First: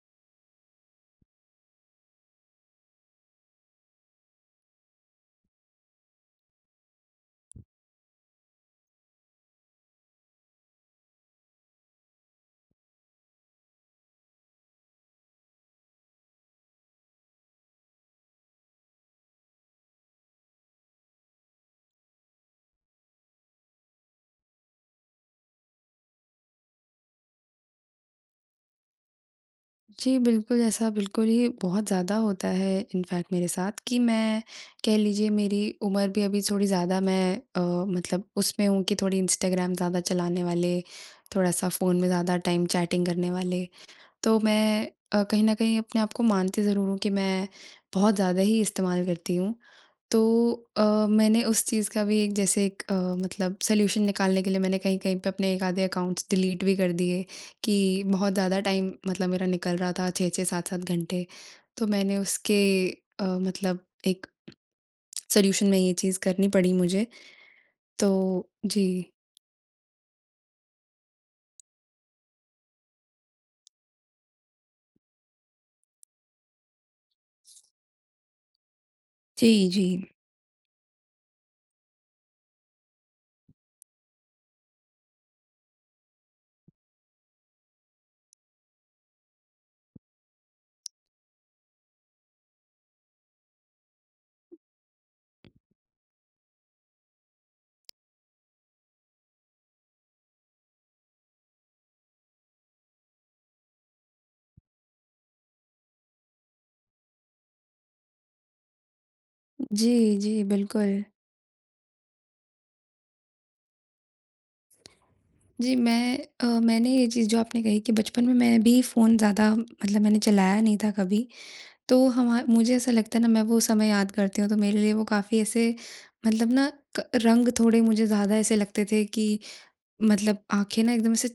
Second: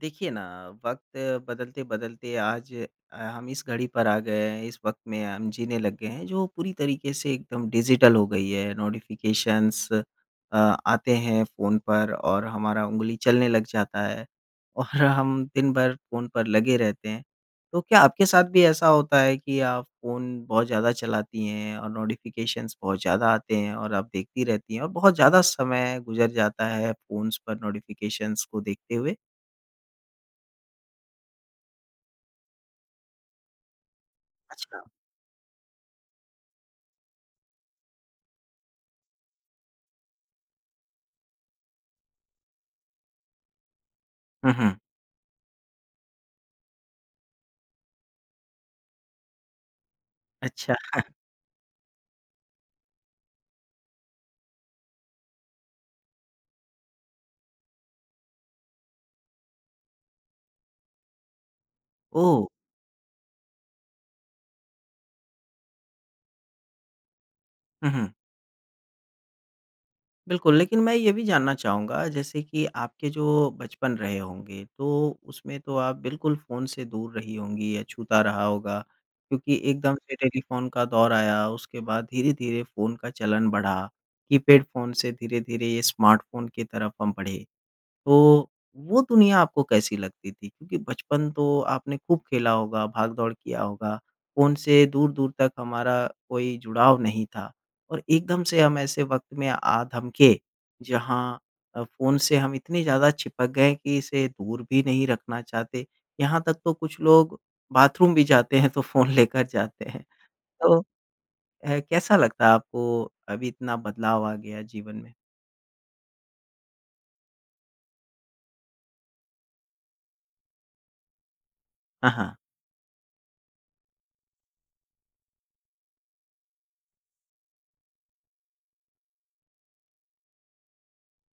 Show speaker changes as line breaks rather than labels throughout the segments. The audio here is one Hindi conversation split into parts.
देखिए ना, वक़्त बदलते-बदलते आज हम इस घड़ी पर आ गए हैं, इस वक़्त में हम जीने लग गए हैं जो पूरी तरीके से एकदम डिजिटल हो गई है। नोटिफ़िकेशंस आते हैं फ़ोन पर और हमारा उँगली चलने लग जाता है और हम दिन भर फ़ोन पर लगे रहते हैं। तो क्या आपके साथ भी ऐसा होता है कि आप फ़ोन बहुत ज़्यादा चलाती हैं और नोटिफ़िकेशंस बहुत ज़्यादा आते हैं और आप देखती रहती हैं और बहुत ज़्यादा समय गुज़र जाता है फ़ोन्स पर नोटिफ़िकेशंस को देखते हुए?
जी, बिल्कुल। ऐसा बिल्कुल ही बहुत ज़्यादा होता है इनफैक्ट मेरे साथ कि मैं
अच्छा।
कह लीजिए, मेरी उम्र भी अभी थोड़ी ज़्यादा, मैं मतलब उसमें हूँ कि थोड़ी इंस्टाग्राम ज़्यादा चलाने वाले, थोड़ा-सा फ़ोन में ज़्यादा टाइम चैटिंग करने वाले। तो
हुँ, हुँ।
मैं कहीं न कहीं अपने आप को मानती ज़रूर हूँ कि मैं बहुत ज़्यादा ही इस्तेमाल करती हूँ। तो
अच्छा।
अ, मैंने उस चीज़ का भी एक जैसे एक मतलब सॉल्यूशन निकालने के लिए मैंने कहीं-कहीं पे अपने एक आधे अकाउंट्स डिलीट भी कर दिए कि बहुत ज़्यादा टाइम मतलब मेरा निकल रहा था 6-6 7-7 घंटे। तो मैंने
ओह!
उसके मतलब एक सॉल्यूशन में ये चीज़ करनी पड़ी मुझे।
हुँ,
तो
हुँ।
जी।
बिल्कुल, लेकिन मैं ये भी जानना चाहूँगा जैसे कि आपके जो बचपन रहे होंगे, तो उसमें तो आप बिल्कुल फ़ोन से दूर रही होंगी या छूता रहा होगा
जी,
क्योंकि
जी।
एकदम से टेलीफ़ोन का दौर आया, उसके बाद धीरे-धीरे फ़ोन का चलन बढ़ा, कीपैड फ़ोन से धीरे-धीरे ये स्मार्टफ़ोन की तरफ हम बढ़े। तो वो दुनिया आपको कैसी लगती थी? क्योंकि बचपन तो आपने खूब खेला होगा, भाग-दौड़ किया होगा, फ़ोन से दूर-दूर तक हमारा कोई जुड़ाव नहीं था और एकदम से हम ऐसे वक़्त में आ धमके, जहाँ फ़ोन से हम इतने ज़्यादा चिपक गए कि इसे दूर भी नहीं रखना चाहते। यहाँ तक तो कुछ लोग बाथरूम भी जाते हैं, तो फ़ोन लेकर जाते हैं।
जी, जी,
तो
बिल्कुल।
कैसा लगता है आपको अभी इतना बदलाव आ गया जीवन में?
जी, मैं मैंने ये चीज़ जो आपने कही कि बचपन में मैं भी फ़ोन ज़्यादा मतलब मैंने चलाया नहीं था कभी। तो
हाँ, हाँ।
हमा मुझे ऐसा लगता है ना, मैं वो समय याद करती हूँ तो मेरे लिए वो काफ़ी ऐसे मतलब ना क रंग थोड़े मुझे ज़्यादा ऐसे लगते थे कि मतलब आँखें ना एकदम ऐसे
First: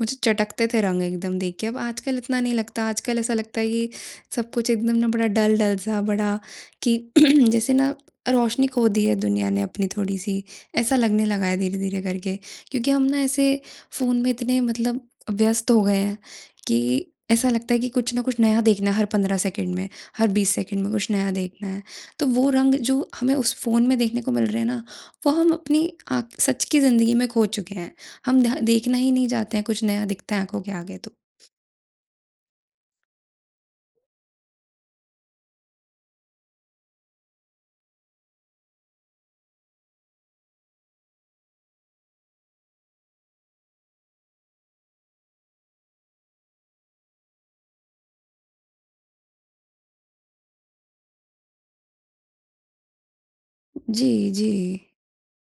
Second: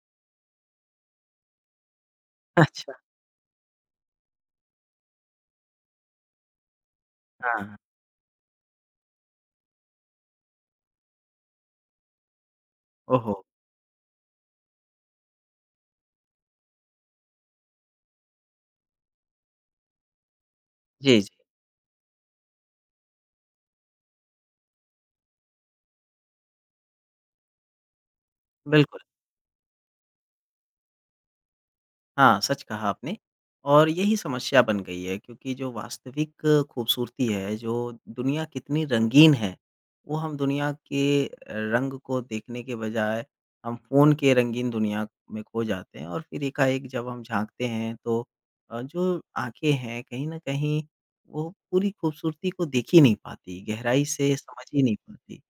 मुझे चटकते थे रंग एकदम देख के। अब आजकल इतना नहीं लगता,
अच्छा।
आजकल ऐसा लगता है कि सब कुछ एकदम ना बड़ा डल-डल सा बड़ा कि जैसे
हाँ।
ना रोशनी खो दी है दुनिया ने अपनी थोड़ी-सी, ऐसा लगने लगा है धीरे-धीरे करके। क्योंकि हम ना
ओहो!
ऐसे फ़ोन में इतने मतलब व्यस्त हो गए हैं कि ऐसा लगता है कि कुछ ना कुछ नया देखना है हर 15 सेकंड में, हर 20 सेकंड में कुछ
जी, जी।
नया देखना है। तो वो रंग जो हमें उस फ़ोन में देखने को मिल रहे हैं ना, वो हम अपनी आँख सच की ज़िंदगी में खो चुके हैं। हम ध देखना
बिल्कुल।
ही नहीं चाहते हैं, कुछ नया दिखता है आँखों के आगे तो।
हाँ, सच कहा आपने और यही समस्या बन गई है क्योंकि जो वास्तविक खूबसूरती है, जो दुनिया कितनी रंगीन है, वो हम दुनिया के रंग को देखने के बजाय हम फ़ोन के रंगीन दुनिया में खो जाते हैं और फिर एकाएक जब हम झाँकते हैं तो जो आँखें हैं कहीं न कहीं वो पूरी खूबसूरती को देख ही नहीं पाती, गहराई
जी,
से
जी।
समझ ही नहीं पाती।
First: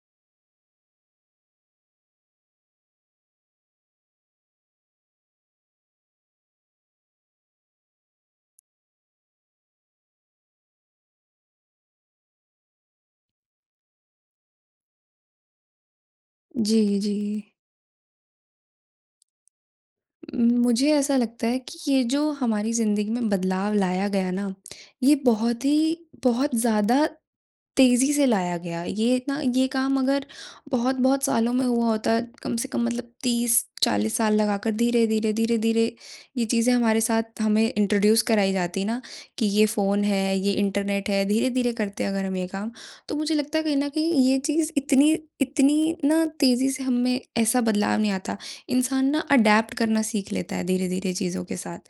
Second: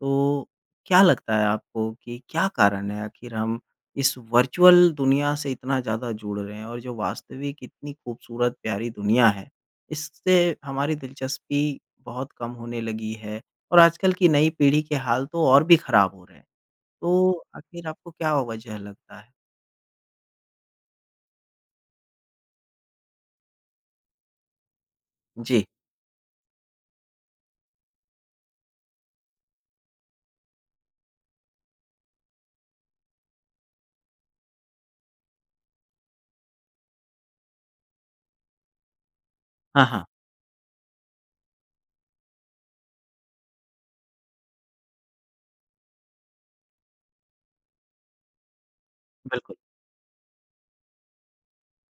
तो क्या लगता है आपको कि क्या कारण है आखिर हम इस वर्चुअल दुनिया से इतना ज़्यादा जुड़ रहे हैं और जो वास्तविक इतनी खूबसूरत प्यारी दुनिया है, इससे हमारी दिलचस्पी बहुत कम होने लगी है और आजकल की नई पीढ़ी के हाल तो और भी ख़राब हो रहे हैं।
जी, जी।
तो आखिर आपको क्या वजह लगता है?
मुझे ऐसा लगता है कि ये जो हमारी ज़िंदगी में बदलाव लाया गया ना, ये
जी।
बहुत ही बहुत ज़्यादा तेज़ी से लाया गया। ये ना ये काम अगर बहुत-बहुत सालों में हुआ होता, कम से कम मतलब 30-40 साल लगाकर धीरे-धीरे, धीरे-धीरे ये चीज़ें हमारे साथ हमें इंट्रोड्यूस कराई जाती ना कि ये
हाँ, हाँ,
फ़ोन है, ये इंटरनेट है, धीरे-धीरे करते अगर हम ये काम, तो मुझे लगता है कहीं न कहीं ये चीज़ इतनी इतनी ना तेज़ी से हम में ऐसा बदलाव नहीं आता। इंसान ना
बिल्कुल,
अडैप्ट करना सीख लेता है धीरे-धीरे चीज़ों के साथ।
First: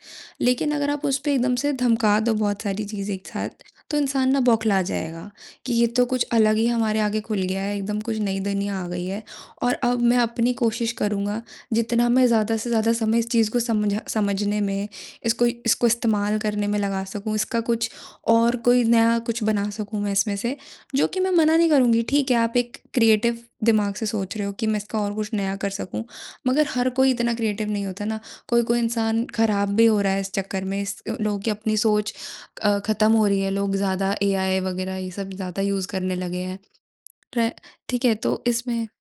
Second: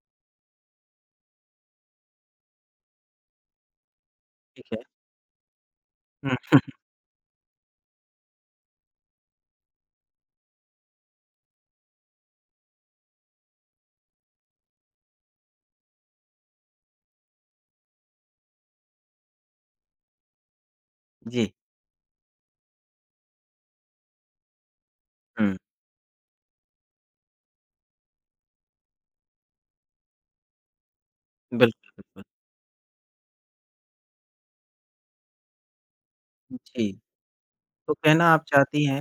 लेकिन अगर आप उस पे एकदम से धमका दो बहुत सारी चीज़ें एक साथ, तो इंसान ना
ठीक
बौखला
है।
जाएगा। कि ये तो कुछ
हुँ,
अलग ही हमारे आगे खुल गया है, एकदम कुछ नई दुनिया आ गई है और अब मैं अपनी कोशिश करूँगा, जितना मैं ज़्यादा से ज़्यादा समय इस चीज़ को समझा समझने में, इसको इसको इस्तेमाल करने में लगा सकूँ, इसका कुछ और कोई नया कुछ बना सकूँ मैं इसमें से, जो कि मैं
जी,
मना नहीं करूँगी, ठीक है, आप एक क्रिएटिव दिमाग से सोच रहे हो कि मैं इसका और कुछ नया
हुँ,
कर सकूँ, मगर हर कोई इतना क्रिएटिव नहीं होता ना, कोई-कोई इंसान खराब भी हो रहा है इस चक्कर में, इस लोगों की अपनी
बिल्कुल,
सोच
बिल्कुल।
ख़त्म हो रही है, लोग ज़्यादा एआई वग़ैरह ये सब ज़्यादा यूज़ करने लगे हैं।
जी,
ट्रे
तो
ठीक है,
कहना
तो
आप चाहती
इसमें
हैं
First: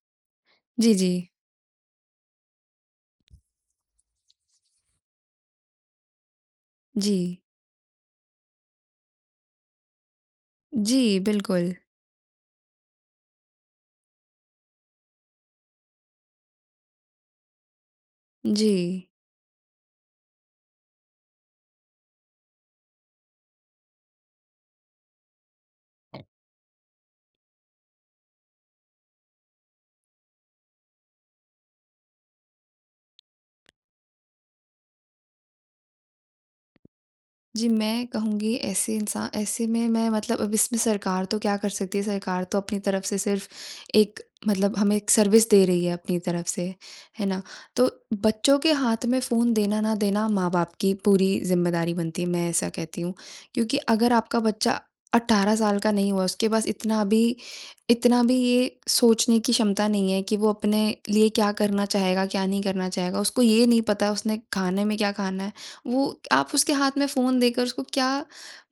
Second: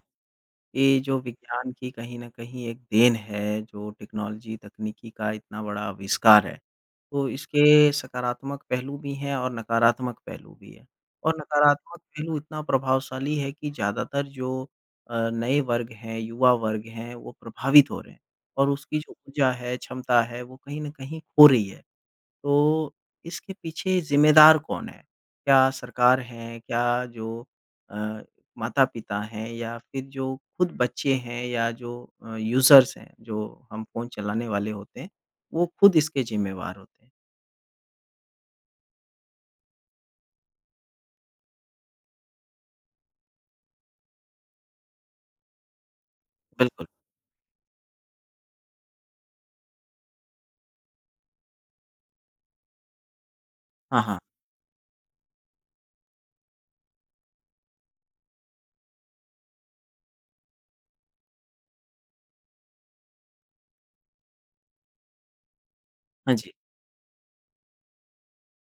जी,
ये
जी।
जो विज्ञान की कहीं न कहीं एक देन है, जो टेक्नोलॉजी तकनीकी का इतना बड़ा आविष्कार है।
जी।
तो इसके सकारात्मक पहलू भी हैं और नकारात्मक पहलू भी हैं।
जी,
और
बिल्कुल।
नकारात्मक पहलू इतना प्रभावशाली है कि ज़्यादातर जो नए वर्ग हैं, युवा वर्ग हैं, वो प्रभावित हो रहे हैं और
जी।
उसकी जो ऊर्जा है, क्षमता है, वो कहीं न कहीं खो रही है। तो इसके पीछे ज़िम्मेदार कौन है? क्या सरकार है? क्या जो अ, माता-पिता हैं या फिर जो खुद बच्चे हैं या जो यूज़र्स हैं, जो हम फ़ोन चलाने वाले होते हैं, वो खुद इसके ज़िम्मेवार होते हैं।
जी, मैं कहूँगी ऐसे इंसा ऐसे में मैं मतलब अब इसमें सरकार तो क्या कर सकती है, सरकार तो अपनी तरफ से सिर्फ़ एक मतलब हमें एक सर्विस दे रही है अपनी तरफ से,
बिल्कुल।
है ना? तो बच्चों के हाथ में फ़ोन देना ना देना माँ-बाप की पूरी ज़िम्मेदारी बनती है, मैं ऐसा कहती हूँ। क्योंकि
हाँ,
अगर
हाँ।
आपका बच्चा 18 साल का नहीं हुआ, उसके पास इतना भी ये सोचने की क्षमता नहीं है कि वो अपने लिए क्या करना चाहेगा, क्या नहीं करना चाहेगा। उसको ये नहीं पता उसने खाने में क्या खाना है। वो
हाँ जी,
आप उसके हाथ में फ़ोन देकर उसको क्या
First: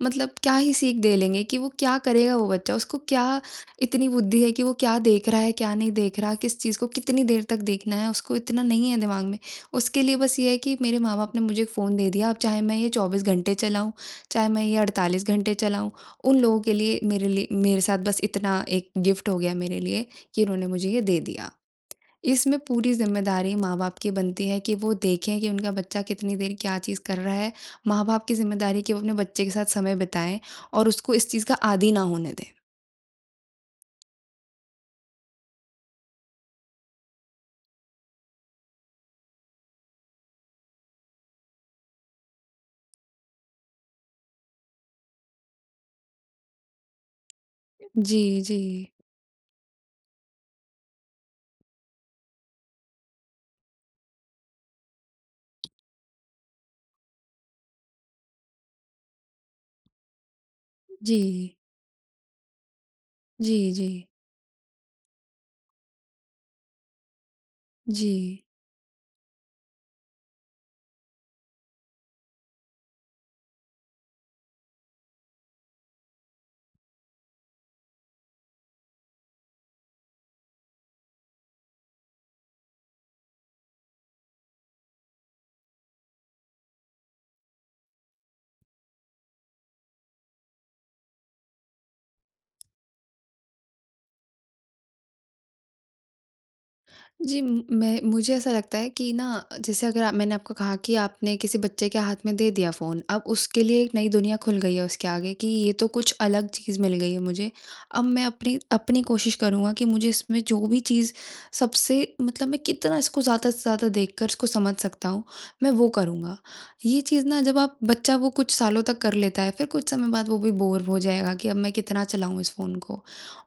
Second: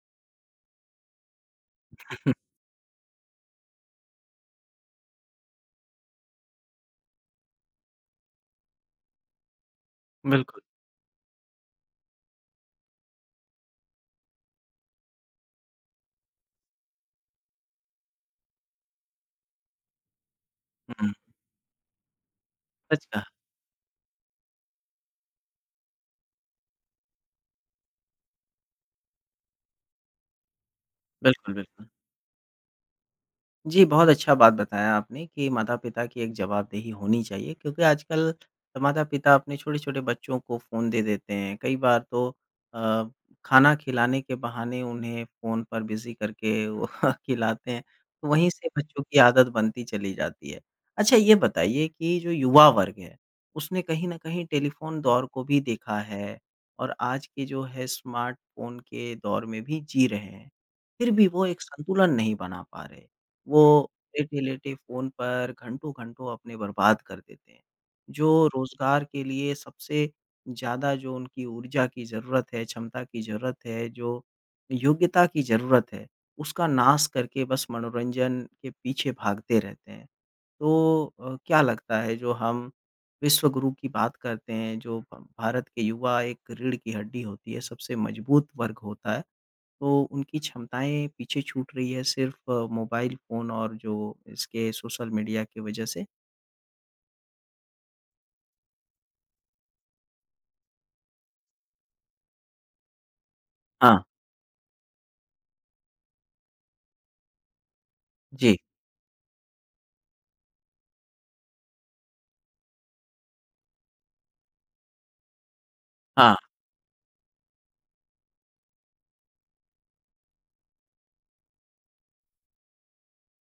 मतलब क्या ही सीख दे लेंगे कि वो क्या करेगा वो बच्चा? उसको क्या इतनी बुद्धि है कि वो क्या देख रहा है, क्या नहीं देख रहा, किस चीज़ को कितनी देर तक देखना है, उसको इतना नहीं है दिमाग में। उसके लिए बस ये है
बिल्कुल।
कि मेरे माँ-बाप ने मुझे एक फ़ोन दे दिया, अब चाहे मैं ये 24 घंटे चलाऊँ, चाहे मैं ये 48 घंटे चलाऊँ, उन लोगों के लिए मेरे साथ बस इतना एक गिफ्ट हो गया मेरे लिए कि उन्होंने मुझे ये
हुँ,
दे दिया। इसमें पूरी
सच कहा।
ज़िम्मेदारी माँ-बाप की बनती है कि वो देखें कि उनका बच्चा कितनी देर क्या चीज़ कर रहा है। माँ-बाप की ज़िम्मेदारी है कि वो अपने बच्चे के साथ समय बिताएँ और उसको इस चीज़
बिल्कुल,
का
बिल्कुल।
आदी ना होने दें।
जी, बहुत अच्छा बात बताया आपने कि माता-पिता की एक जवाबदेही होनी चाहिए क्योंकि आजकल माता-पिता अपने छोटे-छोटे बच्चों को फ़ोन दे देते हैं। कई बार तो अ, खाना खिलाने के बहाने उन्हें फ़ोन पर बिज़ी करके वो खिलाते हैं, तो
जी,
वहीं
जी।
से बच्चों की आदत बनती चली जाती है। अच्छा ये बताइए कि जो युवा वर्ग है, उसने कहीं न कहीं टेलीफ़ोन दौर को भी देखा है और आज के जो है स्मार्टफ़ोन के दौर में भी जी रहे हैं, फिर
जी।
भी वो एक संतुलन नहीं बना पा रहे।
जी, जी।
वो लेटे-लेटे फ़ोन पर घंटों-घंटों अपने बर्बाद कर देते हैं।
जी।
जो रोज़गार के लिए सबसे ज़्यादा जो उनकी ऊर्जा की ज़रूरत है, क्षमता की ज़रूरत है, जो योग्यता की ज़रूरत है, उसका नाश करके बस मनोरंजन के पीछे भागते रहते हैं। तो क्या लगता है जो हम विश्व गुरु की बात करते हैं, जो भ भारत के युवा एक रीढ़ की हड्डी होती है, सबसे मजबूत वर्ग होता है। तो उनकी क्षमताएँ पीछे छूट रही है सिर्फ़ मोबाइल फ़ोन और जो इसके सोशल मीडिया की वजह से।
जी, म मैं मुझे ऐसा लगता है कि ना जैसे अगर आप मैंने आपको कहा कि आपने किसी बच्चे के हाथ में दे दिया फ़ोन, अब उसके लिए एक
हाँ,
नई दुनिया खुल गई है उसके आगे कि ये तो कुछ अलग चीज़ मिल गई है मुझे। अब मैं
जी।
अपनी अपनी कोशिश करूँगा कि मुझे इसमें जो भी चीज़ सबसे मतलब मैं कितना इसको ज़्यादा से ज़्यादा देखकर इसको समझ सकता हूँ, मैं वो
हाँ,
करूँगा। ये चीज़ ना जब आप बच्चा वो कुछ सालों तक कर लेता है, फिर कुछ समय बाद वो भी बोर हो जाएगा कि अब मैं कितना चलाऊँ इस फ़ोन को।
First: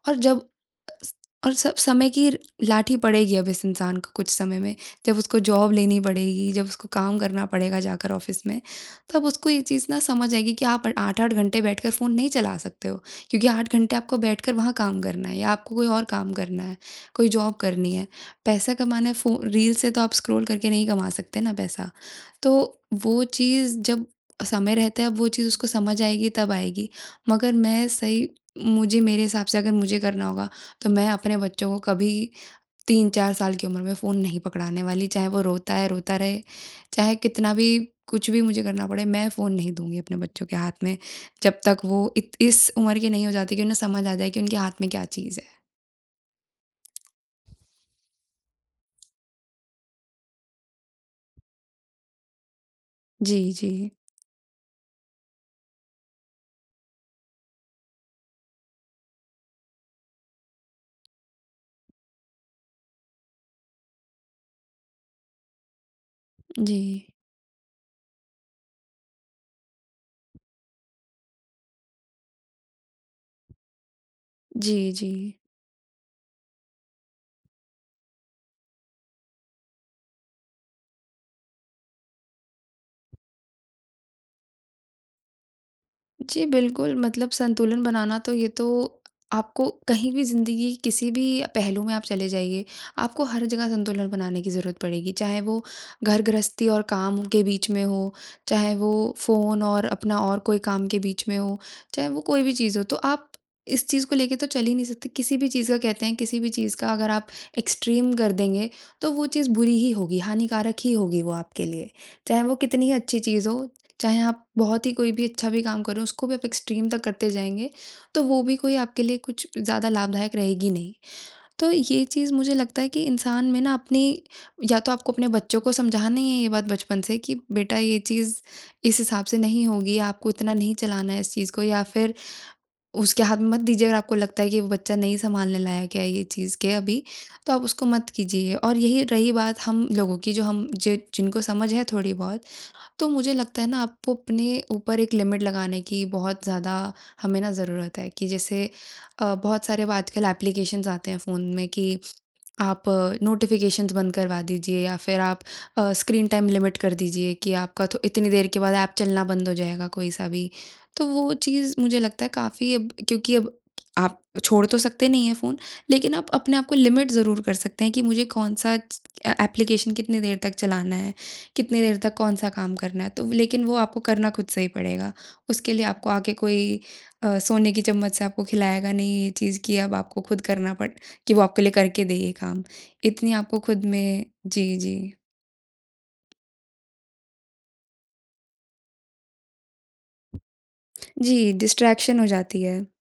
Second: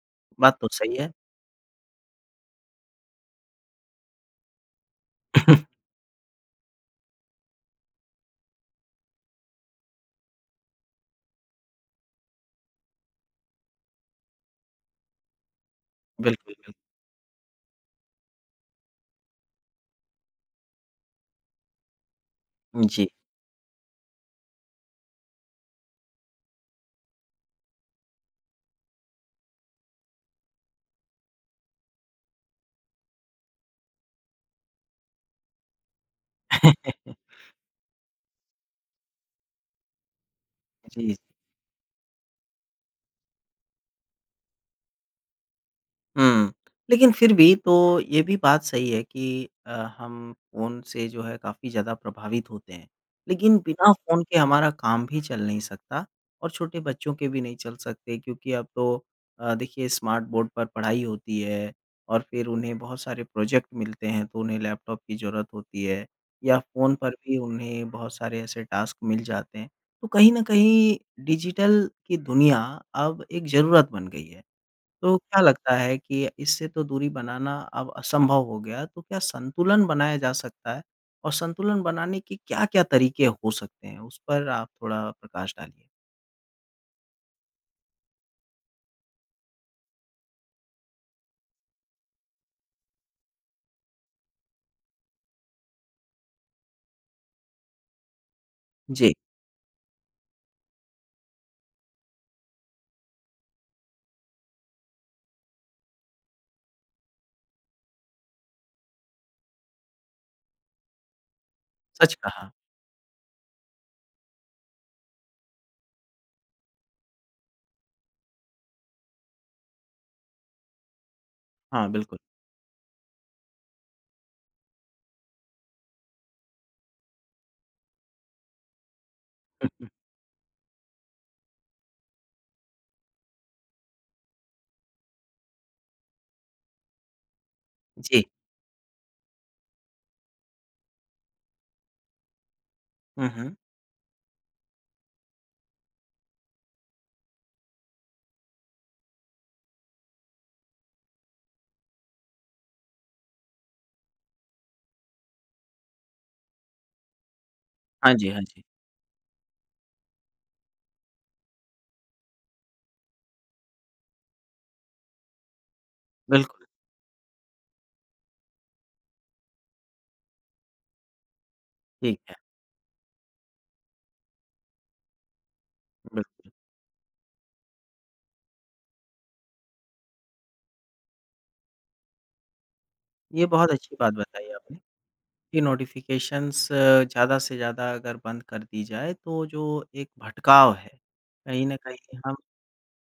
और जब
बात तो सही है।
स और सब समय की लाठी पड़ेगी अब इस इंसान को कुछ समय में, जब उसको जॉब लेनी पड़ेगी, जब उसको काम करना पड़ेगा जाकर ऑफ़िस में, तब उसको ये चीज़ ना समझ आएगी कि आप 8-8 घंटे बैठकर फ़ोन नहीं चला सकते हो, क्योंकि 8 घंटे आपको बैठकर वहाँ काम करना है या आपको कोई और काम
बिल्कुल,
करना
बिल्कुल।
है, कोई जॉब करनी है। पैसा कमाना है फ़ो रील से तो आप स्क्रॉल करके नहीं कमा सकते ना पैसा। तो
जी।
वो चीज़ जब समय रहता है, अब वो चीज़ उसको समझ आएगी तब आएगी, मगर मैं सही मुझे मेरे हिसाब से अगर मुझे करना होगा तो मैं अपने बच्चों को कभी 3-4 साल की उम्र में फ़ोन नहीं पकड़ाने वाली, चाहे वो रोता है, रोता रहे, चाहे कितना भी कुछ भी मुझे करना पड़े, मैं फ़ोन नहीं दूँगी अपने बच्चों के हाथ में,
जी।
जब तक वो इत इस उम्र के नहीं हो जाते कि उन्हें समझ आ जाए कि उनके हाथ में क्या चीज़ है।
हुँ। लेकिन फिर भी तो ये भी बात सही है कि हम फ़ोन से जो है काफ़ी ज़्यादा प्रभावित होते हैं।
जी,
लेकिन
जी।
बिना फ़ोन के हमारा काम भी चल नहीं सकता और छोटे बच्चों के भी नहीं चल सकते क्योंकि अब तो देखिए स्मार्ट बोर्ड पर पढ़ाई होती है और फिर उन्हें बहुत सारे प्रोजेक्ट मिलते हैं तो उन्हें लैपटॉप की ज़रूरत होती है या
जी।
फ़ोन पर भी उन्हें बहुत सारे ऐसे टास्क मिल जाते हैं। तो कहीं न कहीं डिजिटल की दुनिया अब एक ज़रूरत बन गई है।
जी, जी।
तो क्या लगता है कि इससे तो दूरी बनाना अब असंभव हो गया, तो क्या संतुलन बनाया जा सकता है? और संतुलन बनाने के क्या-क्या तरीके हो सकते हैं? उस पर आप थोड़ा प्रकाश डालिए।
जी, बिल्कुल, मतलब संतुलन बनाना तो ये तो आपको कहीं भी ज़िंदगी के किसी भी पहलू में आप चले जाइए, आपको हर जगह संतुलन बनाने की ज़रूरत पड़ेगी। चाहे वो घर गृहस्थी और काम के बीच में हो, चाहे वो
जी,
फ़ोन और अपना और कोई काम के बीच में हो, चाहे वो कोई भी चीज़ हो। तो आप इस चीज़ को लेके तो चल ही नहीं सकते। किसी भी चीज़ का कहते हैं, किसी भी चीज़ का अगर आप एक्सट्रीम कर देंगे, तो वो चीज़ बुरी ही होगी, हानिकारक ही होगी वो आपके लिए।
सच
चाहे
कहा।
वो कितनी ही अच्छी चीज़ हो, चाहे आप बहुत ही कोई भी अच्छा भी काम करो, उसको भी आप एक्सट्रीम तक करते जाएँगे, तो वो भी कोई आपके लिए कुछ ज़्यादा लाभदायक रहेगी नहीं। तो
हाँ,
ये
बिल्कुल।
चीज़ मुझे लगता है कि इंसान में ना अपनी या तो आपको अपने बच्चों को समझाना ही है ये बात बचपन से कि बेटा ये चीज़ इस हिसाब से नहीं
हुँ, हुँ।
होगी, आपको इतना नहीं चलाना है इस चीज़ को या फिर उसके हाथ में मत दीजिए अगर आपको लगता है कि वो बच्चा नहीं सँभालने लायक है ये चीज़ के अभी, तो आप उसको मत
जी।
कीजिए। और यही रही बात हम लोगों की जो हम जि जिनको समझ है थोड़ी बहुत तो
हुँ,
मुझे
हुँ।
लगता है ना आपको अपने ऊपर एक लिमिट लगाने की बहुत ज़्यादा हमें ना ज़रूरत है कि जैसे बहुत सारे अब आजकल एप्लीकेशंस आते हैं फ़ोन में कि आप नोटिफिकेशंस बंद करवा दीजिए या फिर आप स्क्रीन टाइम लिमिट कर दीजिए कि आपका तो
हाँ जी,
इतनी
हाँ
देर के
जी।
बाद ऐप चलना बंद हो जाएगा कोई सा भी। तो वो चीज़ मुझे लगता है काफ़ी अब क्योंकि अब आप छोड़ तो सकते नहीं हैं फ़ोन, लेकिन आप अपने
बिल्कुल,
आप को लिमिट ज़रूर कर सकते हैं कि मुझे कौन-सा एप्लीकेशन कितनी देर तक चलाना है कितनी देर तक
ठीक है,
कौन-सा काम करना है, तो लेकिन वो आपको करना खुद से ही पड़ेगा। उसके लिए आपको आके
बिल्कुल।
कोई सोने की चम्मच से आपको खिलाएगा नहीं ये चीज़ कि अब आपको खुद करना पड़ कि वो आपके लिए करके दे ये काम। इतनी
ये
आपको
बहुत
खुद
अच्छी बात
में
बताई
जी,
आपने
जी।
कि नोटिफ़िकेशंस ज़्यादा से ज़्यादा अगर बंद कर दी जाए, तो जो एक भटकाव है,
जी,
कहीं न कहीं
डिस्ट्रैक्शन हो
हम
जाती है।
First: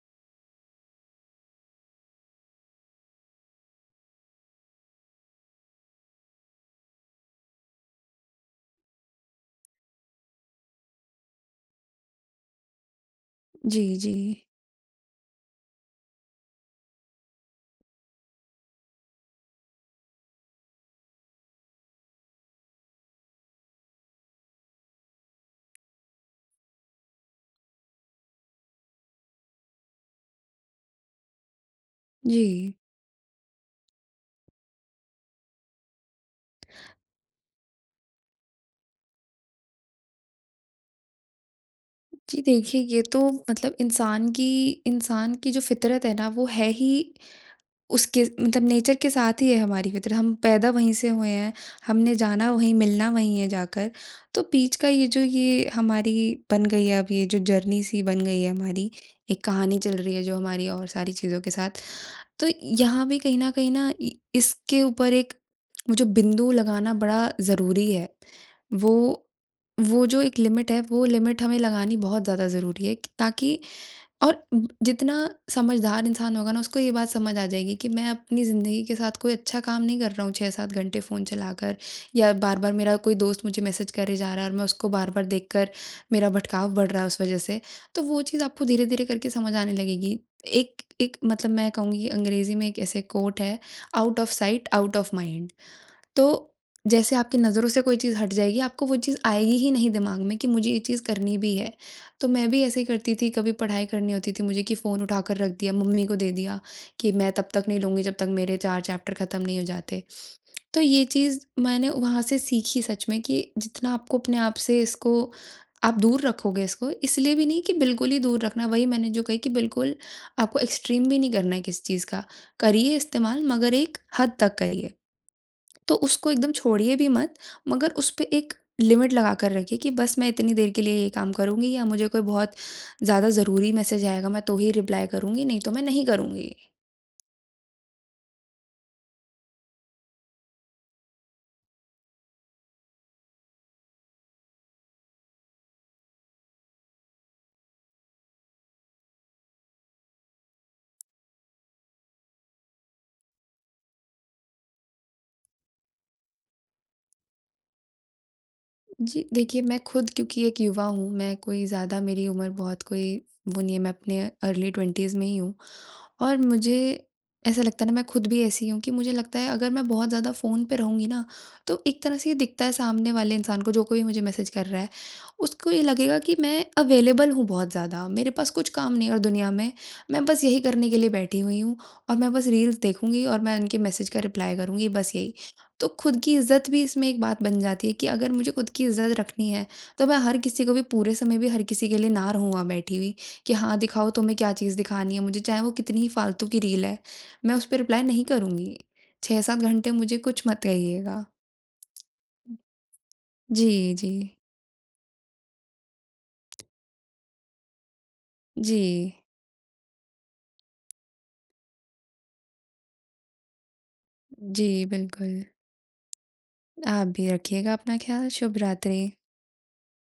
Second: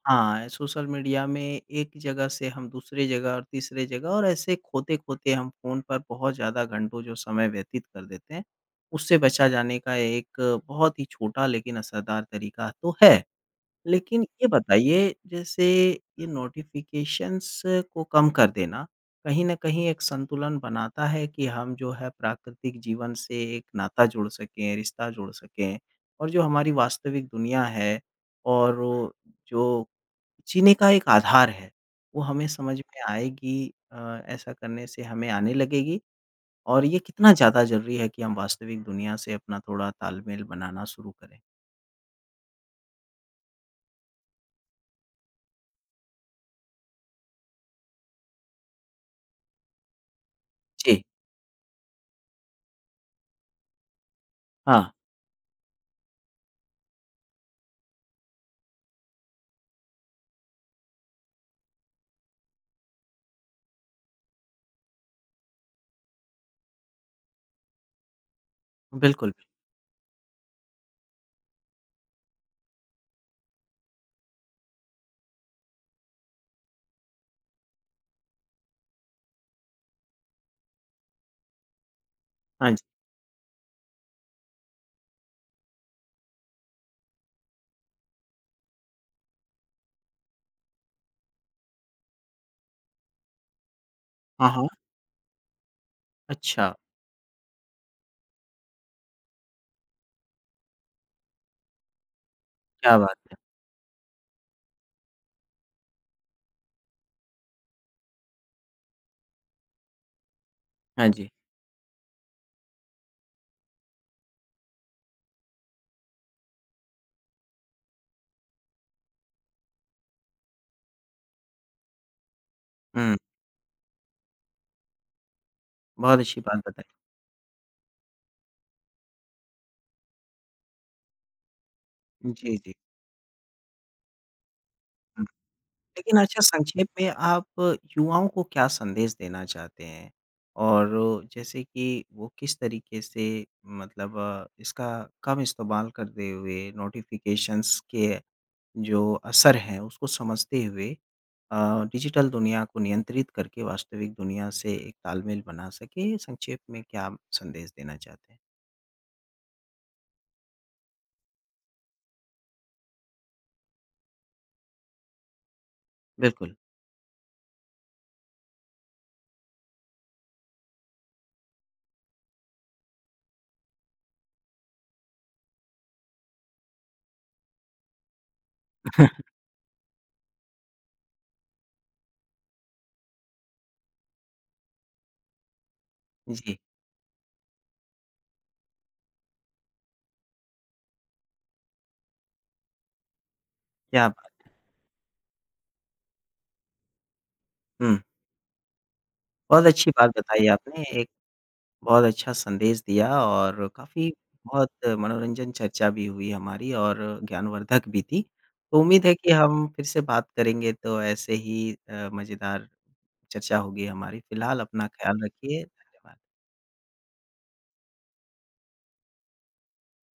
हाँ, सोशल मीडिया में एक जगह से हम दूसरे जगह और तीसरे जगह और ऐसे खोते-खोते हम फ़ोन पर बहुत ज़्यादा घंटों जो समय व्यतीत कर देते हैं, उससे बचा जाने का एक बहुत ही छोटा लेकिन असरदार तरीका तो है।
जी, जी।
लेकिन ये बताइए जैसे ये नोटिफ़िकेशंस को कम कर देना, कहीं न कहीं एक संतुलन बनाता है कि हम जो है प्राकृतिक जीवन से एक नाता जोड़ सकें, रिश्ता जोड़ सकें और जो हमारी वास्तविक दुनिया है और वो जो जीने का एक आधार है, वो
जी।
हमें समझ में आएगी ऐसा करने से हमें आने लगेगी और ये कितना ज़्यादा ज़रूरी है कि हम वास्तविक दुनिया से अपना थोड़ा तालमेल बनाना शुरू करें।
जी, देखिए ये तो मतलब इंसान की जो फ़ितरत है ना वो है ही उसके मतलब नेचर के साथ ही है हमारी फितरत, हम पैदा वहीं
जी,
से हुए हैं, हमने जाना वहीं, मिलना वहीं है जाकर। तो बीच
हाँ,
का ये जो ये हमारी बन गई है अब ये जो जर्नी सी बन गई है हमारी, एक कहानी चल रही है जो हमारी और सारी चीज़ों के साथ। तो यहाँ भी कहीं न कहीं ना इ इसके ऊपर एक मुझे बिंदु लगाना बड़ा ज़रूरी है। वो
बिल्कुल।
वो जो एक लिमिट है, वो लिमिट हमें लगानी बहुत ज़्यादा ज़रूरी है कि ताकि और ब जितना समझदार इंसान होगा ना, उसको ये बात समझ आ जाएगी कि मैं अपनी ज़िंदगी के साथ कोई अच्छा काम नहीं कर रहा हूँ 6-7 घंटे फ़ोन चलाकर या
हाँ
बार-बार
जी,
मेरा कोई दोस्त मुझे मैसेज करे जा रहा है और मैं उसको बार-बार देखकर मेरा भटकाव बढ़ रहा है उस वज़ह से। तो वो चीज़ आपको धीरे-धीरे करके समझ आने लगेगी। एक एक मतलब मैं कहूँगी अंग्रेज़ी में एक ऐसे कोट है, आउट ऑफ
हाँ, हाँ।
Sight, out of mind. तो
अच्छा,
जैसे आपकी नज़रों से कोई चीज़ हट जाएगी, आपको वो चीज़ आएगी ही नहीं दिमाग में कि मुझे ये चीज़ करनी भी है। तो मैं भी ऐसे ही
क्या
करती
बात
थी,
है!
कभी पढ़ाई करनी होती थी मुझे कि फ़ोन उठाकर रख दिया, मम्मी को दे दिया कि मैं तब तक नहीं लूँगी जब तक मेरे 4 चैप्टर ख़त्म नहीं हो जाते। तो ये
हाँ जी।
चीज़ मैंने वहाँ से सीखी सच में कि जितना आपको अपने आप से इसको आप दूर रखोगे इसको, इसलिए भी नहीं कि बिल्कुल ही दूर रखना, वही मैंने जो कही कि बिल्कुल आपको एक्सट्रीम भी नहीं करना है किसी चीज़ का। करिए
हुँ,
इस्तेमाल मगर एक हद तक करिए। तो
बहुत
उसको
अच्छी
एकदम
बात बताई।
छोड़िए भी मत, मगर उसपे एक लिमिट लगाकर रखिए कि बस मैं इतनी देर के लिए ये काम करूँगी या मुझे कोई बहुत
जी, जी।
ज़्यादा ज़रूरी मैसेज आएगा, मैं तो ही रिप्लाई
हुँ।
करूँगी, नहीं तो मैं नहीं
लेकिन अच्छा
करूँगी।
संक्षेप में आप युवाओं को क्या संदेश देना चाहते हैं? और जैसे कि वो किस तरीके से मतलब इसका कम इस्तेमाल करते हुए नोटिफ़िकेशंस के जो असर हैं उसको समझते हुए डिजिटल दुनिया को नियंत्रित करके वास्तविक दुनिया से एक तालमेल बना सके, संक्षेप में क्या आप संदेश देना चाहते हैं?
जी, देखिए मैं खुद क्योंकि एक युवा हूँ, मैं कोई ज़्यादा मेरी उम्र बहुत कोई वो नहीं है, मैं अपने अर्ली 20s में ही हूँ। और
बिल्कुल।
मुझे ऐसा लगता है ना मैं खुद भी ऐसी हूँ कि मुझे लगता है अगर मैं बहुत ज़्यादा फ़ोन पे रहूँगी ना, तो एक तरह से ये दिखता है सामने वाले इंसान को जो कोई मुझे मैसेज कर रहा है, उसको ये लगेगा कि मैं अवेलेबल हूँ बहुत ज़्यादा, मेरे पास कुछ काम नहीं है और दुनिया में, मैं बस यही करने के लिए बैठी हुई हूँ और मैं बस रील्स देखूँगी और मैं उनके मैसेज का रिप्लाई करूँगी बस यही। तो खुद की
जी,
इज़्ज़त भी इसमें एक बात बन जाती है कि अगर मुझे खुद की इज़्ज़त रखनी है, तो मैं हर किसी को भी पूरे समय भी हर किसी के लिए ना रहूँ वहाँ बैठी हुई। कि हाँ,
क्या
दिखाओ तुम्हें
बात!
क्या चीज़ दिखानी है मुझे, चाहे वो कितनी ही फालतू की रील है, मैं उस पे
हुँ,
रिप्लाई नहीं करूँगी। 6-7
बहुत अच्छी
घंटे
बात
मुझे कुछ
बताई
मत
आपने।
कहिएगा।
बहुत अच्छा संदेश दिया और
जी,
काफ़ी
जी।
बहुत मनोरंजन चर्चा भी हुई हमारी और ज्ञानवर्धक भी थी। तो
जी।
उम्मीद है कि हम फिर से बात करेंगे तो ऐसे ही मज़ेदार चर्चा होगी हमारी। फ़िलहाल
जी,
अपना ख़्याल
बिल्कुल।
रखिए। धन्यवाद।
आप भी रखिएगा अपना ख़्याल। शुभ रात्रि।